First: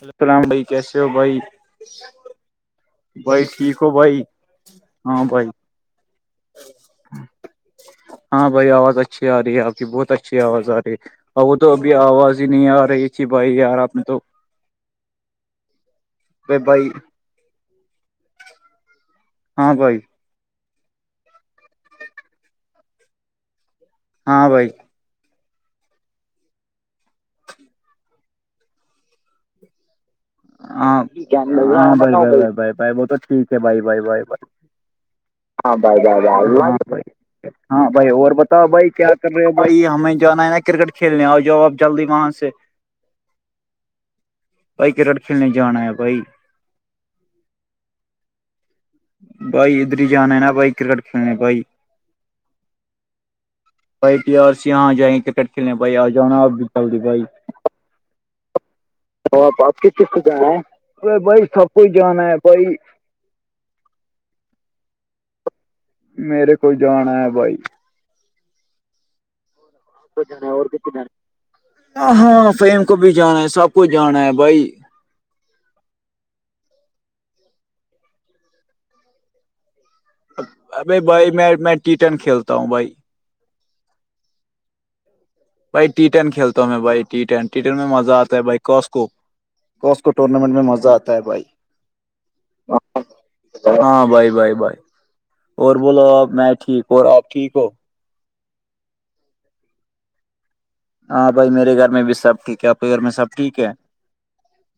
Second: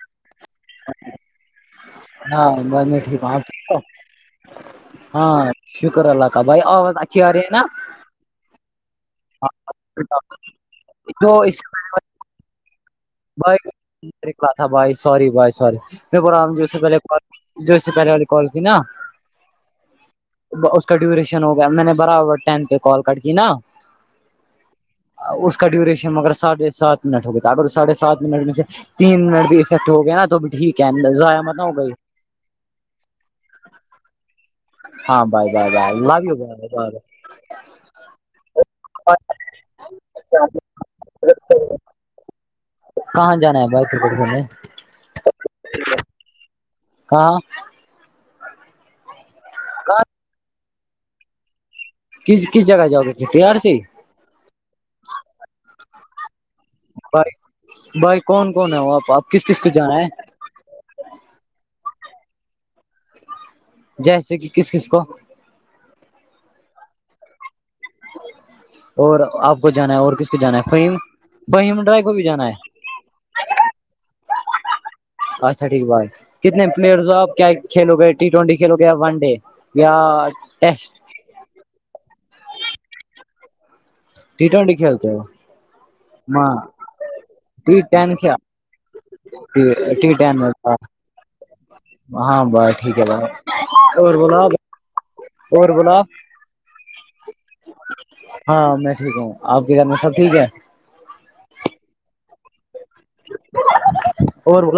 ول سلام بھائی کیسے ہو بھائی ہاں میں میں ٹھیک ہ آپ بھائی کی ٹھیک ہو بھائی ہاں [inaudible] شکر اللہ کا بھائی آواز اچھی آ رہی ہے نا ہاں بھائی آواز اچھی آ رہی ہے آپ کی بہت اچھی آواز آ رہی ہے جو اور اس وہ سے تو ابھی پہلے آواز ہی نہیں آ رہی اچی بھائی یار آپ نے تو تھا بھائی سور بھائی سی پام جو سے بھائی پہل جو سے پہلے کال کی نا ہاں بھائی اس کا ڈیوریشن ہوگیا میں نے برابر ٹم پہ کال کر کی نا ہاں بھائی اس کا ڈیوریشن مگر ساڑھے سات منٹ ہو گئے تھا اگر سڑھے سات منٹ میں سے تین منٹ بھی افیکٹ ہو گیا نا تو بھی ٹھیک ہاں ہے ضائع مت نہ ہو گئی ہاں بھائی بائی بائی بھائی بھائی وہ تو ٹھیک ہے بائی بھائی بائی بھائی [inaudible] ہاں ہاں بھائی لو یو بھائی بائی بھائی بائی بائی اور ب [inaudible] بھائی کیا کر رہے ہو بھائی ہمیں جانا ہے نا کرکٹ کھیلنے آ جا آپ جلدی وہاں سے کہاں جانا ہے باہ کرکٹ کھیلنے بھائی کرکٹ کھیلنے جان ہے بھائی ہاں [unintelligible] بھائی ادھر کہاں ہی جانا ہے نا بھائی کرکٹ کھیلنے بھائی کس کس جگہ جا پی آر سی بھائی ٹی آر سے یہاں جائیں کرکٹ کھیلنے بھائی آ جانا آپ بھی چل رہی بھائی بھائی کون کون ہے وہ آپ تو کس آپ کو آپ ک جانا ہے کس سے جانا ہے بھائی سب کوئی جانا ہے بھائی [inaudible] جیسے کہ کس کس کو میرے کول جان ہے بھائی [unintelligible] اور آپ کو جانا ہے اور کس کو جانا ہے فہیم فہیم ڈرائی کو بھی جانا ہے کبھی جانا ہے سب کچھ جانا ہے بھائی اچھا ٹھیک بھائی کتنے پلیئر ہو آپ کیا کھیلو گے ٹی ٹوینٹی کھیلو گے یا ون ڈے یا اب ٹیسٹ بھائی میں میں ٹیٹن کھیلتا ہوں بھائی ٹی ٹوینٹی کھیلتے ہو بھائی ٹی ٹین ہاں کھیلتا ہوں میں بھائی ٹی ٹین ٹی ین میں مزہ ٹین کیا آتا ہے بھائی کوسکو کوس کو ٹی ٹین ٹورنامنٹ میں مزہ آتا ہے بھائی ہاں بائی ٹھیک ہے ہاں بھائی بھائی بھائی [unintelligible] اور بولا بولو آپ میں ٹھیک اور آپ ٹھیک ہو ہاں میں ٹھیک ہوں آپ کے گھر میں سب ٹھیک ہے ہاں بھائی میرے گھر میں بھی سب ٹھیک ہے آ کے گھر میں سب ٹھیک ہے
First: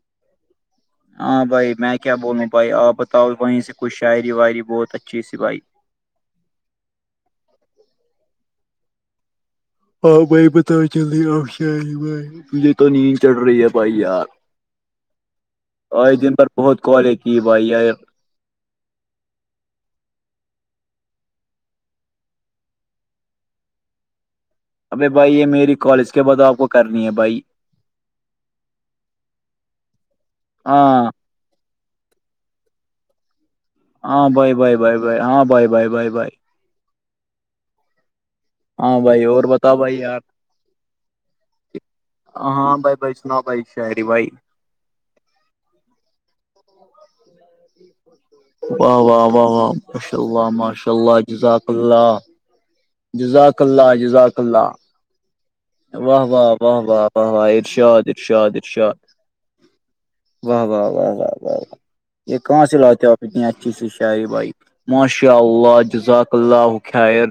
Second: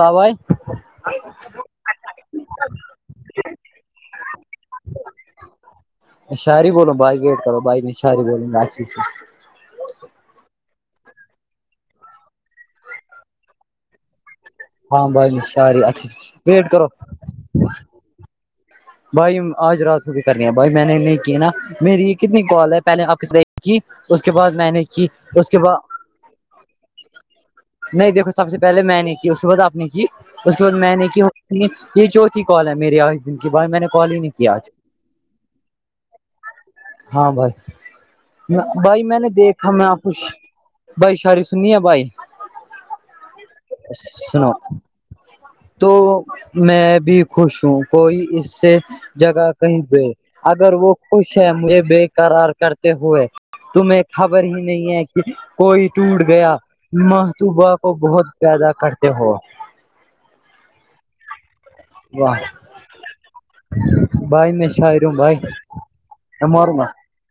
[unintelligible] ہاں بھائی میں کیا بولوں بھائی آپ بتاؤ وہیں سے کچھ شاعری واعری بہت اچھی سی بھائی شہری بولو بائی گیٹ کرو بھائی میں شہری بولوں گا اچی سے ہاں بھائی بتا چلے آپ ش بھائی تجھے تو نیند چڑھ رہی ہے بھائی یار ہاں بھائی شاعری اچھا آج دن پر ویٹ بہت کرو کالیں کی بھائی آیا بھائی آج رات کو فکر گ بھائی میں نے نہیں کی ہے نا میری یہ کتنی کال ہے پہلے آپ کی اس کے بعد میں نے کی اس کے بعد نہیں بھائی نہیں دیکھو سب سے پہلے میں نے کی اس کے بعد آپ نے کی اس کے بعد میں ہاں نے کی یہ چوتھی کال ہے میرے آج دن کی بھائی میں نے کال ہی ہاں نہیں بائے کیا آج بائے بائے بائے ہاں بائے بائے بائے بائے ہاں بھائی ہاں بھائی میں نے اور دیکھا بتاؤ میں بھائی یار کچھ بھائی ساری سننی ہے بھائی ہاں بھائی بھائی سناؤ بھائی شاعری بھائی سناو تو میں بھی خوش ہوں کوئی اس سے واہ واہ واہ جگہ واہ کہیں گئے ماشاء اللہ اگر وہ ماشاء اللہ خوش ہے جزاک مجھے بے اللہ کررار کرتے ہوئے جزاک اللہ تمہیں جزاک خبر ہی اللہ نہیں ہے کہ کوئی واہ ٹوٹ واہ گیا واہ واہ واہ واہ محتوبہ کو ارشاد بہت ارشاد پیدا ارشاد کرتے ہو واہ و و واہ واہ واہ یہ واہ کہاں سے لاتے ہو آپ اتنی اچھی سی شاعری بھائی میں شاعر ہوں ماشاء بھائی اللہ جزاک اللہ مورما خیر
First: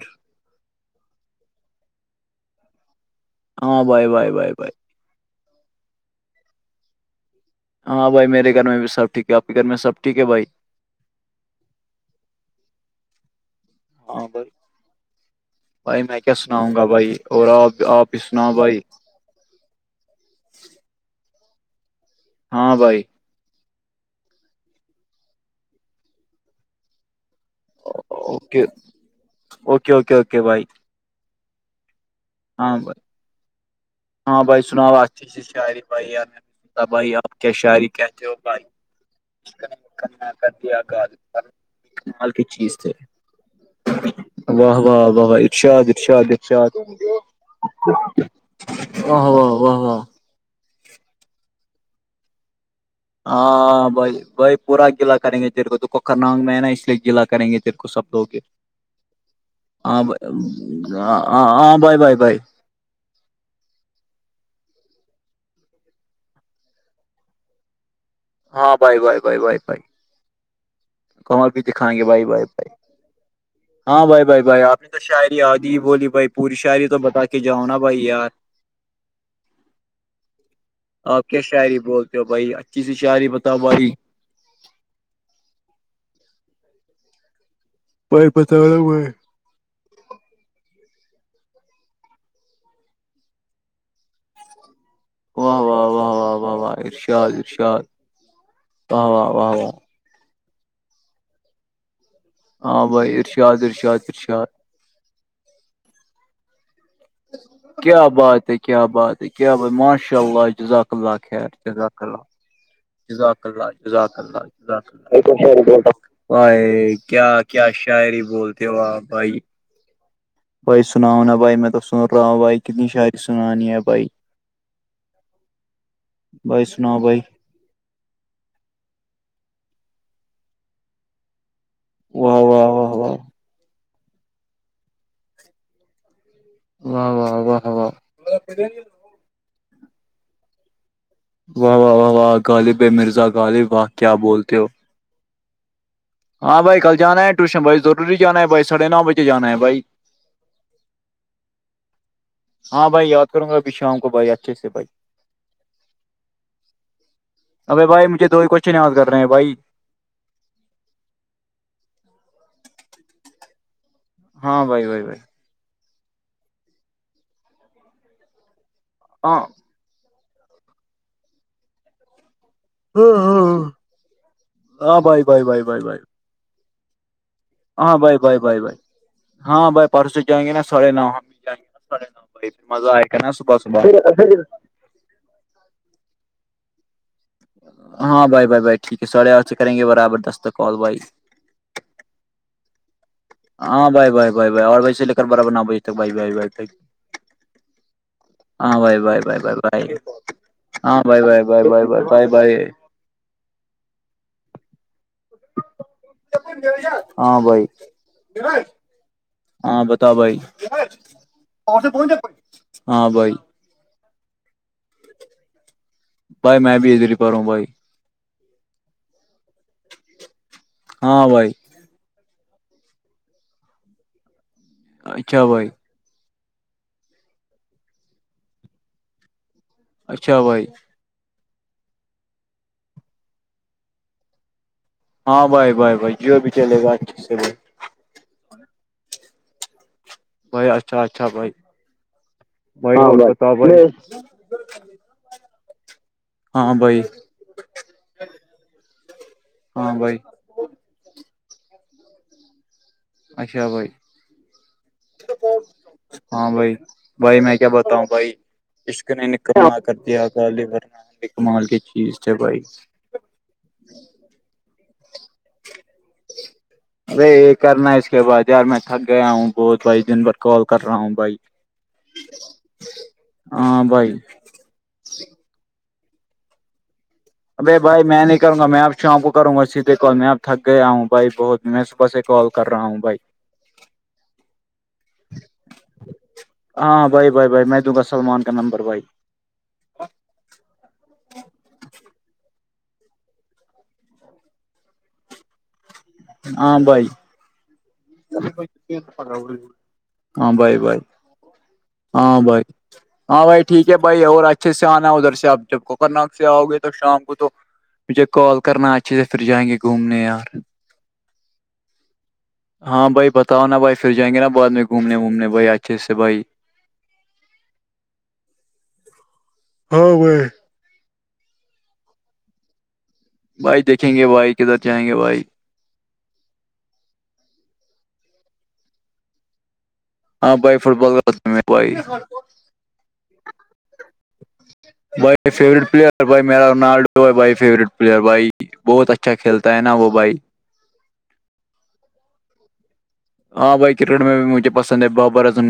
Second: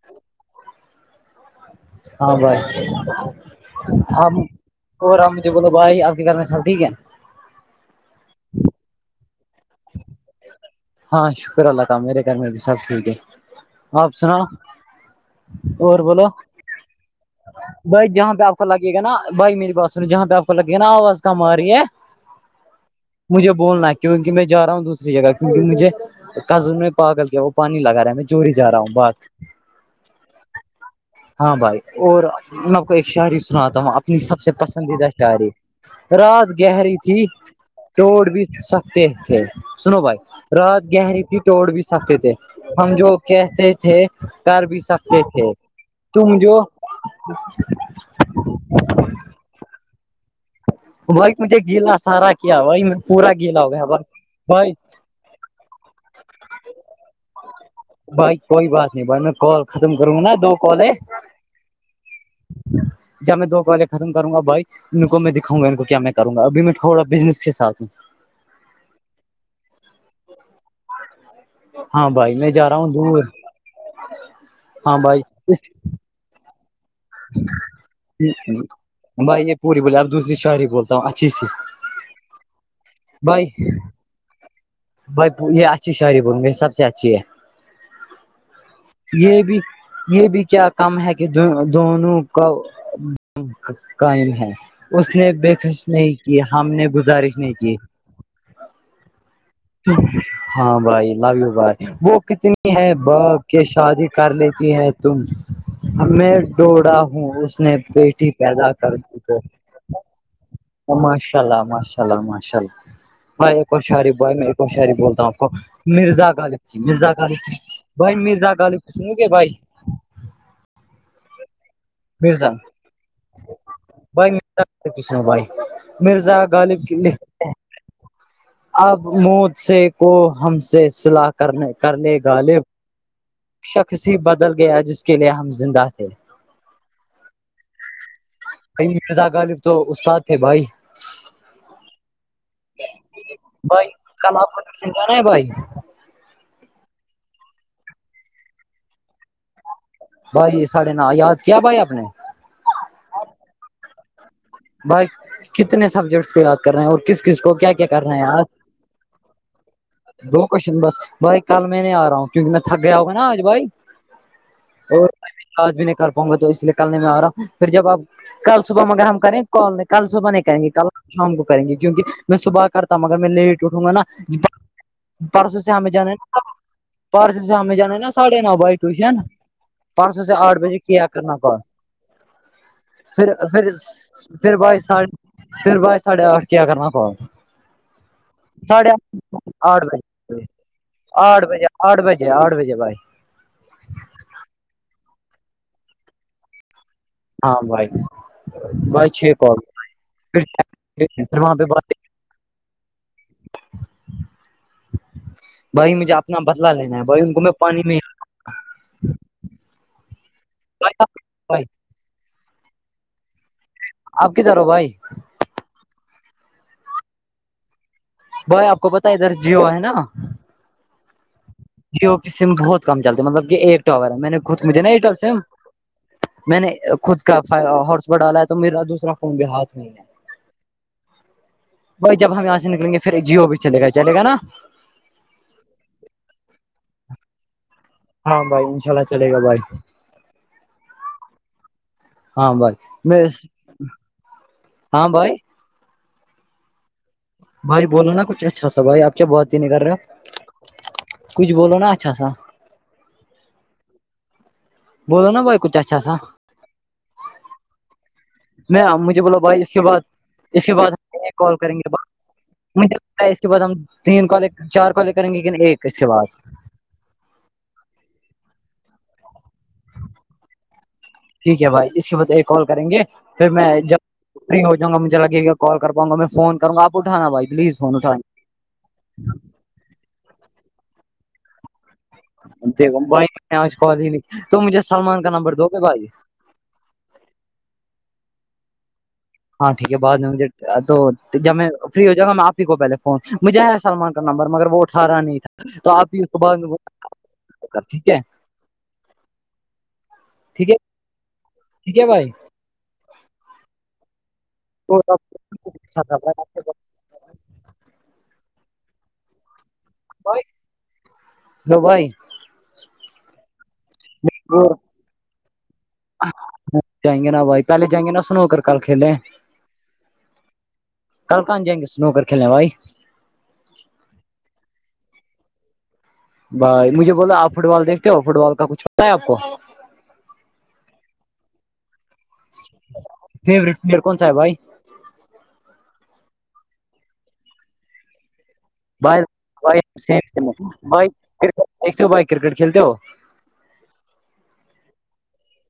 ہاں بھائی بھائی ہاں بھائی بھائی بھائی اور رامج بولو باہائی آرد کرنے سب ٹھیک ہے ہاں بھائی میرے گھر میں بھی سب ٹھیک کیا آپ کے گھر میں سب ٹھیک ہے بھائی ہاں شکر اللہ کام میرے گھر میں بھی سب ٹھیک ہے آپ ہاں سناؤ بھائی اور بھائی میں بولو کیا سناؤں گا بھائی اور آپ بھائی ہی جہاں پہ سناؤ آپ کو بھائی لگے گا نا بھائی میری بات س جہاں پہ آپ کو لگے ہے نا آواز کم آ رہی ہے ہاں بھائی مجھے بولنا ہے کیونکہ میں جا رہا ہوں دوسری جگہ کیونکہ مجھے کزن نے پاگل کیا پانی لگا رہا میں چوری اوکے جا رہا ہوں بات اوکے اوکے اوکے بھائی ہاں بھائی اور میں ہاں آپ کو بھائی ایک شاعری سناتا ہوں اپنی سب ہاں سے بھائی سناؤ پسندیدہ اچھی سی شاعری بھائی یار میں رات سنتا گہری بھائی تھی آپ کیا شاعری کہتے توڑ ہو بھی بھائی سکتے تھے سنو بھائی کر دیا رات گہری تھی کمال توڑ بھی سکتے تھے کی چیز تھے ہم جو کہتے تھے کر واہ بھی واہ سکتے واہ واہ تھے ارشاد ارشاد تم جو ارشاد واہ واہ واہ واہ وہی مجھے گیلا سارا کیا بھائی میں پورا گیلا ہو گیا ہاں بھائی بھائی پورا گیلا کریں گے جیر کو تو کوکر نانگ میں ہے نا اس لیے گیلا کریں گے تیر کو سب لوگ بھائی کوئی بات نہیں بھائی میں کال ختم ہاں کروں نا دو کال ہے ہاں بھائی بھائی بھائی جب میں دو کالے ختم کروں گا بھائی ان کو میں انکو کیا میں کروں گا اب میں تھوڑا بزنس کے ساتھ ہوں ہاں بھائی بھائی بھائی بھائی بھائی کمار بھی دیکھاے گے ہاں بائی بھائی بائی میں بائی جا رہا ہوں دور ہاں بھائی بھائی بھائی آپ نے ہاں تو بھائی شاعری آادھی بولی بھائی پوری شاعری تو بتا کے جاؤ نا بھائی یار بھائی یہ پوری بولے اب دوسری شاعری بولتا ہوں آپ اچھی کیا سی شاعری بولتے ہو بھائی اچھی سی شاعری بتاؤ بھائی بھائی یہ اچھی شعری بولو گی یی سب سے اچھی ہے [unintelligible] یہ بھی یہ بھی کیا کم ہے کہ دونوں کا قائم ہے اس نے بے واہ خش واہ واہ نہیں واہ کی واہ ہم واہ نے ارشاد گزارش نہیں کی ارشاد واہ واہ واہ واہ ہاں بھائی لویو بھائی کتنی ہاں ہے بھائی با گ ارشاد کے ارشاد شادی کر ارشاد لیتی ہے تم ہمیں ڈڑا اس نے کیا بیٹی بات ہے پیدا کیا کر دی بات ہے کیا بھائی ماشاء اللہ جزاک ماشاء خیر اللہ جزاک ماشاءلہ ء اللہ ماشاء اللہ جزاک اللہ میں ش جزاک بھائی اللہ میں ایک جزاک شہری بولتا ہوں آ کو اللہ مرزا غالب جی بھائی کیا مرزاغالب جی کیا بھائی شاعری مرزا بولتے ہو غالب آپ سنو گے بھائی بھائی سناؤنا بھائی میں تووں سن رہا ہوں مرزا بھائی کتنی شعری سنانی ہے بھائی مرزا غالب کی سنو بھائی مرزا بھائی غالب سناؤ کیلی بھائی ہیں اب موت سے کو ہم سے سلا کرنے واہ کرےےغالب واہ واہ واہ شخص ہی بدل گیا جس کے لیے ہم زندہ تھے واہ واہ واہ واہ میرزا غالب تو استاد تھے بھائی واہ واہ واہ واہ غالب مرزا غالب واہ کیا بولتے ہو چتا نہیں بھائی ہاں بھائی کل جانا ہے ٹیوشن بھائی ضروی جانا ہے بائیاھے نو بجے جانا ہے بھائی بھائی سڑے ن یاد کیا بھائی آپ نے ہاں بھائی یاد کروں گابھی شام کو بائی بھائی کتنے سبجیکٹس کو یاد کر رہے ہیں اور کس کس کو کیا ابے کیا کر بھائی رہے مجھے دو ہیں ہی کوشچن یاد کر رہے ہیں بھائی بھائی کل میں نہیں آ رہا ہوں کیونکہ میں تھک گیا ہوگا نا آج بھائی ہاں بھائی بھائی بھائی اورآج بھی نہیں کر پاؤ گا تو اس لیے کل نہیں میں آ رہا ہوں پھر جب آپ کل صبح میں اگر ہم ہاں کریں ک کل صبح نہیں کریں گے کل شام کو کریں گے کیونکہ میں صبح کرتا ہ مگر میں لیٹ اٹھوں گا نا ہاں بھائی بھائی پرسوں بھائی سے بھائی ہمیں بھائی جانا پرسو سے جانا ہے ناساڑے نو بھائی ٹیوشن ہاں بھائی پانچ سو پرسوں سے جائیں گے آٹھ نا بجے ساڑھے کیا نو ہم کرنا بھی کال جائیں گے نا ساڑھے نو بھائی پھر مزہ آئے گا پھر نا صبح پھر صبح پھر بائی پھر بائی ساھے آٹھ کیا کرنا کال ہاں بھائی بھائی بھائی ساڑھے ٹھیک ہے آٹھ سڑے آڑھ سے کریں آٹھ گے برابر بجے دست کال بھائی آٹھ بجے آٹھ بجے آٹھ بجے بھائی ہاں بھائی بھائی بھائی بائی آڑھ بجے سے لیلکر برابر نو بجے تک بھائی بھائی بیٹھک ہاں بھائی ہاں بائی ب بھائی بائی چھ بائے کال بائے ہاں بائی پھر بائے بائے ب ب ب بائے بائی مجھے اپنا بدلا لینا ہے بائی ان ہاں کو میں بھائی پانی میں ہاں بتاؤ بھائی بھائی ہاں بھائی آپ کدھر ہو بھائی بھائی میں بھی ادھر پڈھو ہوں بھائی بھائی آپ کو پتی ہے ادھر جیو ہے نا ہاں بھائی جیو کی سم بہت کم چلتی ہے مطلب کہ ایک اور ہے میں نے خود مجھے نا ایئرٹیل سم اچھا بھائی میں نے خود کا ہارس ب ڈالا ہے تو میرا دوسرا فون بھی ہاتھ میں ہے اچھا بھائی وہی جب ہم یہاں سے نلیں گے پھر جیو بھی چل گا چل گا نا ہاں بھائی بھائی بھائی جیو بھی چلے گا اچھے سے بھی ہاں بھائی ان شاء اللہ چلے گا بھائی بھائی اچھا اچھا بھائی ہاں بھائی میں ہاں بھائی ہاں بھائی بھائی بولو نا کچھ اچھا سا بھائی آپ کیا بات ہی نہیں کر ہاں رہے بھائی کچھ بولو نا اچھا سا اچھا بھائی بولو نا بھائی کچھ اچھا سا ہاں بھائی بھائی میں کیا بتاؤ بھائی میں عشکر مجھے نے بولو بھائی نکلا اس کے کر بعد دیا ک اس کے ورن بعد ہم ایک کال نکمال کریں کے گے چیز سے بھائی مجھے لگتا اس کے بعس ہم تین کالے چار کالے کریں گے کن ایک اس کے بعس ار یہ کرنا ہے اس کے بعد یار میں تھک گیا ہوں بہت بائی دن بھر کال کر رہا ہوں بھائی ٹھیک ہے بھائی اس کے بت ایک کال کریں گے پھر میں ہاں جب بھائی فری ہو جؤںا مجھے لگ گا کال کر پاںا میں فون کر گاپٹھانا بھائی ابے پلیز فون بھائی میں اٹھانا نہیں کروںا میں آپ شؤ کو کروں گا اس سیدھے کال میں اب تھک گیا ہوں بھائی بہت میں صبح سے کال کر رہا ہوں بھائی دیکھمبائی میں آج کال ہی نہیں تو مجھے سلمان کا نمبر دو گے بھائی ہاں ہاں بھائی بھائی بھائی میں دوں گا سلمان کا نمبر بھائی ہاں ٹھیک ہے بعد میں مجھے تو جب میں فری ہو جائے گا میں آپ ہی کو پہلے فون مجھے ہے سلمان کا نمبر مگر وہ اٹھارا نہیں تھا تو آپ کو بعد ہاں میں بھائی ٹھیک ہے ہاں ٹھیک ہے بائے بائے ٹھیک ہے ہاں بھائی ہاں بھائی ٹھیک ہے بھائی اور اچھے سے تو آنا ادھر سے آپ جب اچھا کوکر تھا ناگ بھائی سے آؤ گے تو تو شام کو تو مجھے کال کرنا اچھے سے پھر جائیں گے گھومنے یار ہبھائی ہاں بھائی بتاؤ نا بھائی پھر جائیں گے نا وہ بعد میں گھومنے وومنے بھائی اچھے سے بھائی جائیں گے نا بھائی پہل جائیں گے نا سنو ہو کر کل کھیلیں ہاں وہئے کل آن جائیں گے سنو کر کھیلنے بھائی بھائی دیکھیں گے بھائی کدھر جائیں گے بھائی بھائی مجھے بولا آپ فٹ بال دیکھتے ہو فٹ بال کا کچھ ہوتا ہے آپ کو ہاں بھائی فٹ بال کاتے بھائی جچ فیورٹ پلیئر کون ہے بھائی بھائی فورٹ پلیئر بھائی میرا روونالڈو بائی فوریٹ پلیئر بھائی بہت اچھا کھیلتا بھائی ہے نا وہ بھائی ککٹ کلتے ہو ہاں بھائی کرکٹ میں بھی مجھے پسند ہے Babar Azam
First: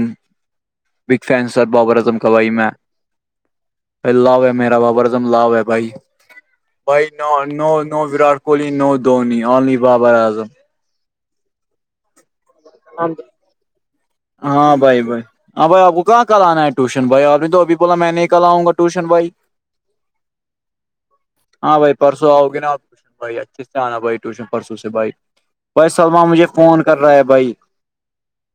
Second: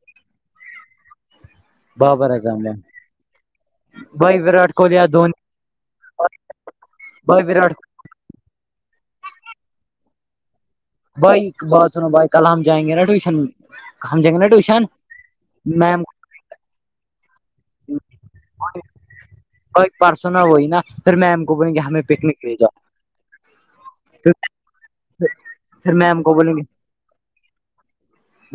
big fan sir Babar Azam کبائی میں لو بھائی ہے وراٹ میرا کوہلی یا بابر دم دھونی لو ہے بھائی بھائی no Virat Kohli no Dhoni only Babar Azam بھائی بات سنو بھائی کل ہم جائیں گے نا ٹیوشن میں ہاں بھائی بھائی ہاں بھائی آپ میم کو کہاں ک لانا ہے ٹیوشن بھائی آ نے تو ابھی بولا میں نکل آؤںا ٹوشن بھائی اورئی پرارسو نہ وہی نا پھر میم کو بولیں گے ہمیں پکنک لے جاؤ بائی اچھی بھائی ٹیوشن پرسوں سے بھائی بھائی پھر میم سللما کو مجھے بولیں گے فون کر رہا ہے بھائی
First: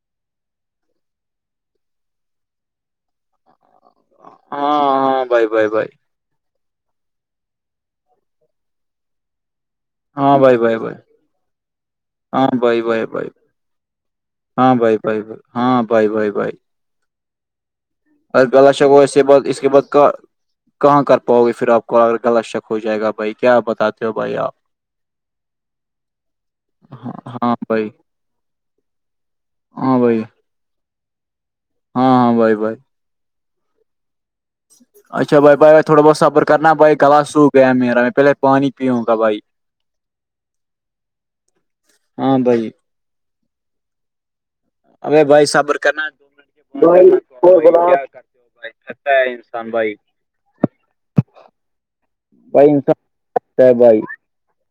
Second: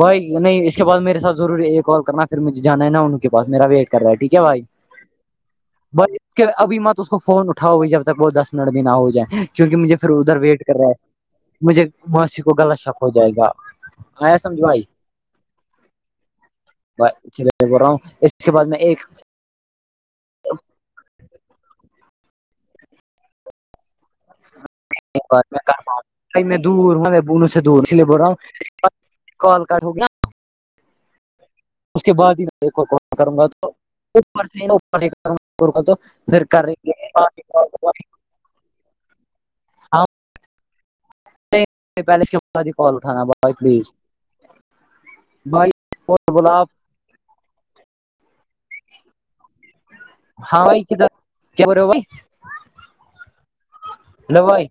بھائی نہیں اس کے بعد میرے سات ضرور یہ کال کرنا پھر مجھےانا ہے نا انہ کے پس میرا ویٹ کر رہا ٹھیک ہے بھائی ہاں ہاں بھائی بھائی بھائی بائی ابھی میں تو اس کو فون اٹاؤ گی جب تک وہ دس منٹ دن آ ہو جائے کیونوں کہ مجھے پھر ادھر ہاں بھائی ویٹ کر بھائی رہا بھائی ہے مجھے موسیی ہاں کو گغلط بھائی شک بھائی ہو بھائی جائے گا آیا سمجھ ہاں بھائی بائی بائی ہاں بھائی بھائی بھائی بھائی بول رہا ہوں اس کے بعد اورلا میں شک ہو ایک بع اس کے بعد کہاں کر پاؤ گے پھر آپ کو ا غلط شک ہو جائے گا بھائی کیا بتاتے ہو بھائی آپ ایک بار میں میں دور ہوں ہاں میں بونوں ہاں سے دور بھائی اس لیے بول رہا ہوں کال کٹ ہو ہاں گیا بھائی اس ہاں کے ہاں بعد ہی بھائی میں دیکھ بھائی کوال کروں گا تو سے اچھا بھائی بھائی بھائی اپر تو تھوڑا بہت صبر فر کر کرنا رہی بھائی گلا سوکھ گیا میرا میں پہلے پانی پیوں گا بھائی پیلس کے ہاں ساتھ بھائی ہی کال اٹھانا بھائی پلیز ارے بھائی صبر کرنا اور بولا آپ دو کیا کرتے ہو بھائیتا ہے انسان بھائی ہاں بھائی کد کیا بر بھائی بھائی انسان تھکتا ہے بھائی بھائی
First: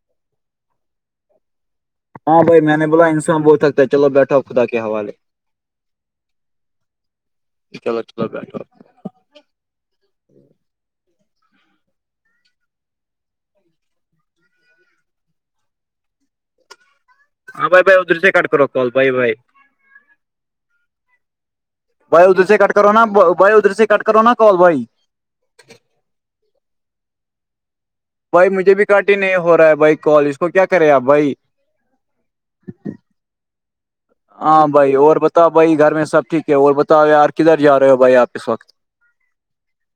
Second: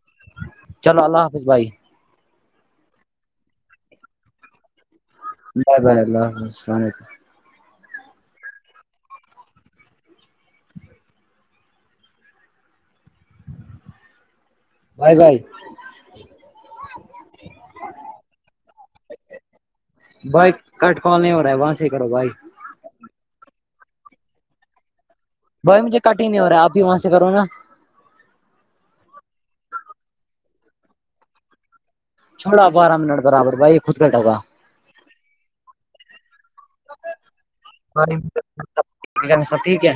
چلو اللہ حافظ بھائی ہاں بھائی میں نے بولا انسان بہتکتا ہے چو بیٹھا خدا حوالے بائے بائےائی اللہ حافظسل علیکم چلو چلو بائی بھائی ہاں بائی بائی ادر سے کاٹ کر رکھاول بھائی بائی بائی کاٹ کال نہیں ہو رہا ہے وہاں سے بھائی ادھر سے کٹ کرو نا بھائی ادھر سے کٹ کرو نا کال بھائی بھائی مجھے کٹ ہی نہیں ہو رہا آپ بھی وہاں سے کرو نا بھائی مجھے بھی کٹی نہیں ہو رہا ہے بھائی کال اس کو کیا کرے آپ بھائی چوڑا بارہ منٹ برابر بائی خود کٹ ہوگا ہاں بھائی اور بس بتا بھائی گھر میں سب ٹھیک ہے اور بتاؤ یار کدھر جا رہا سب ٹھیک ہے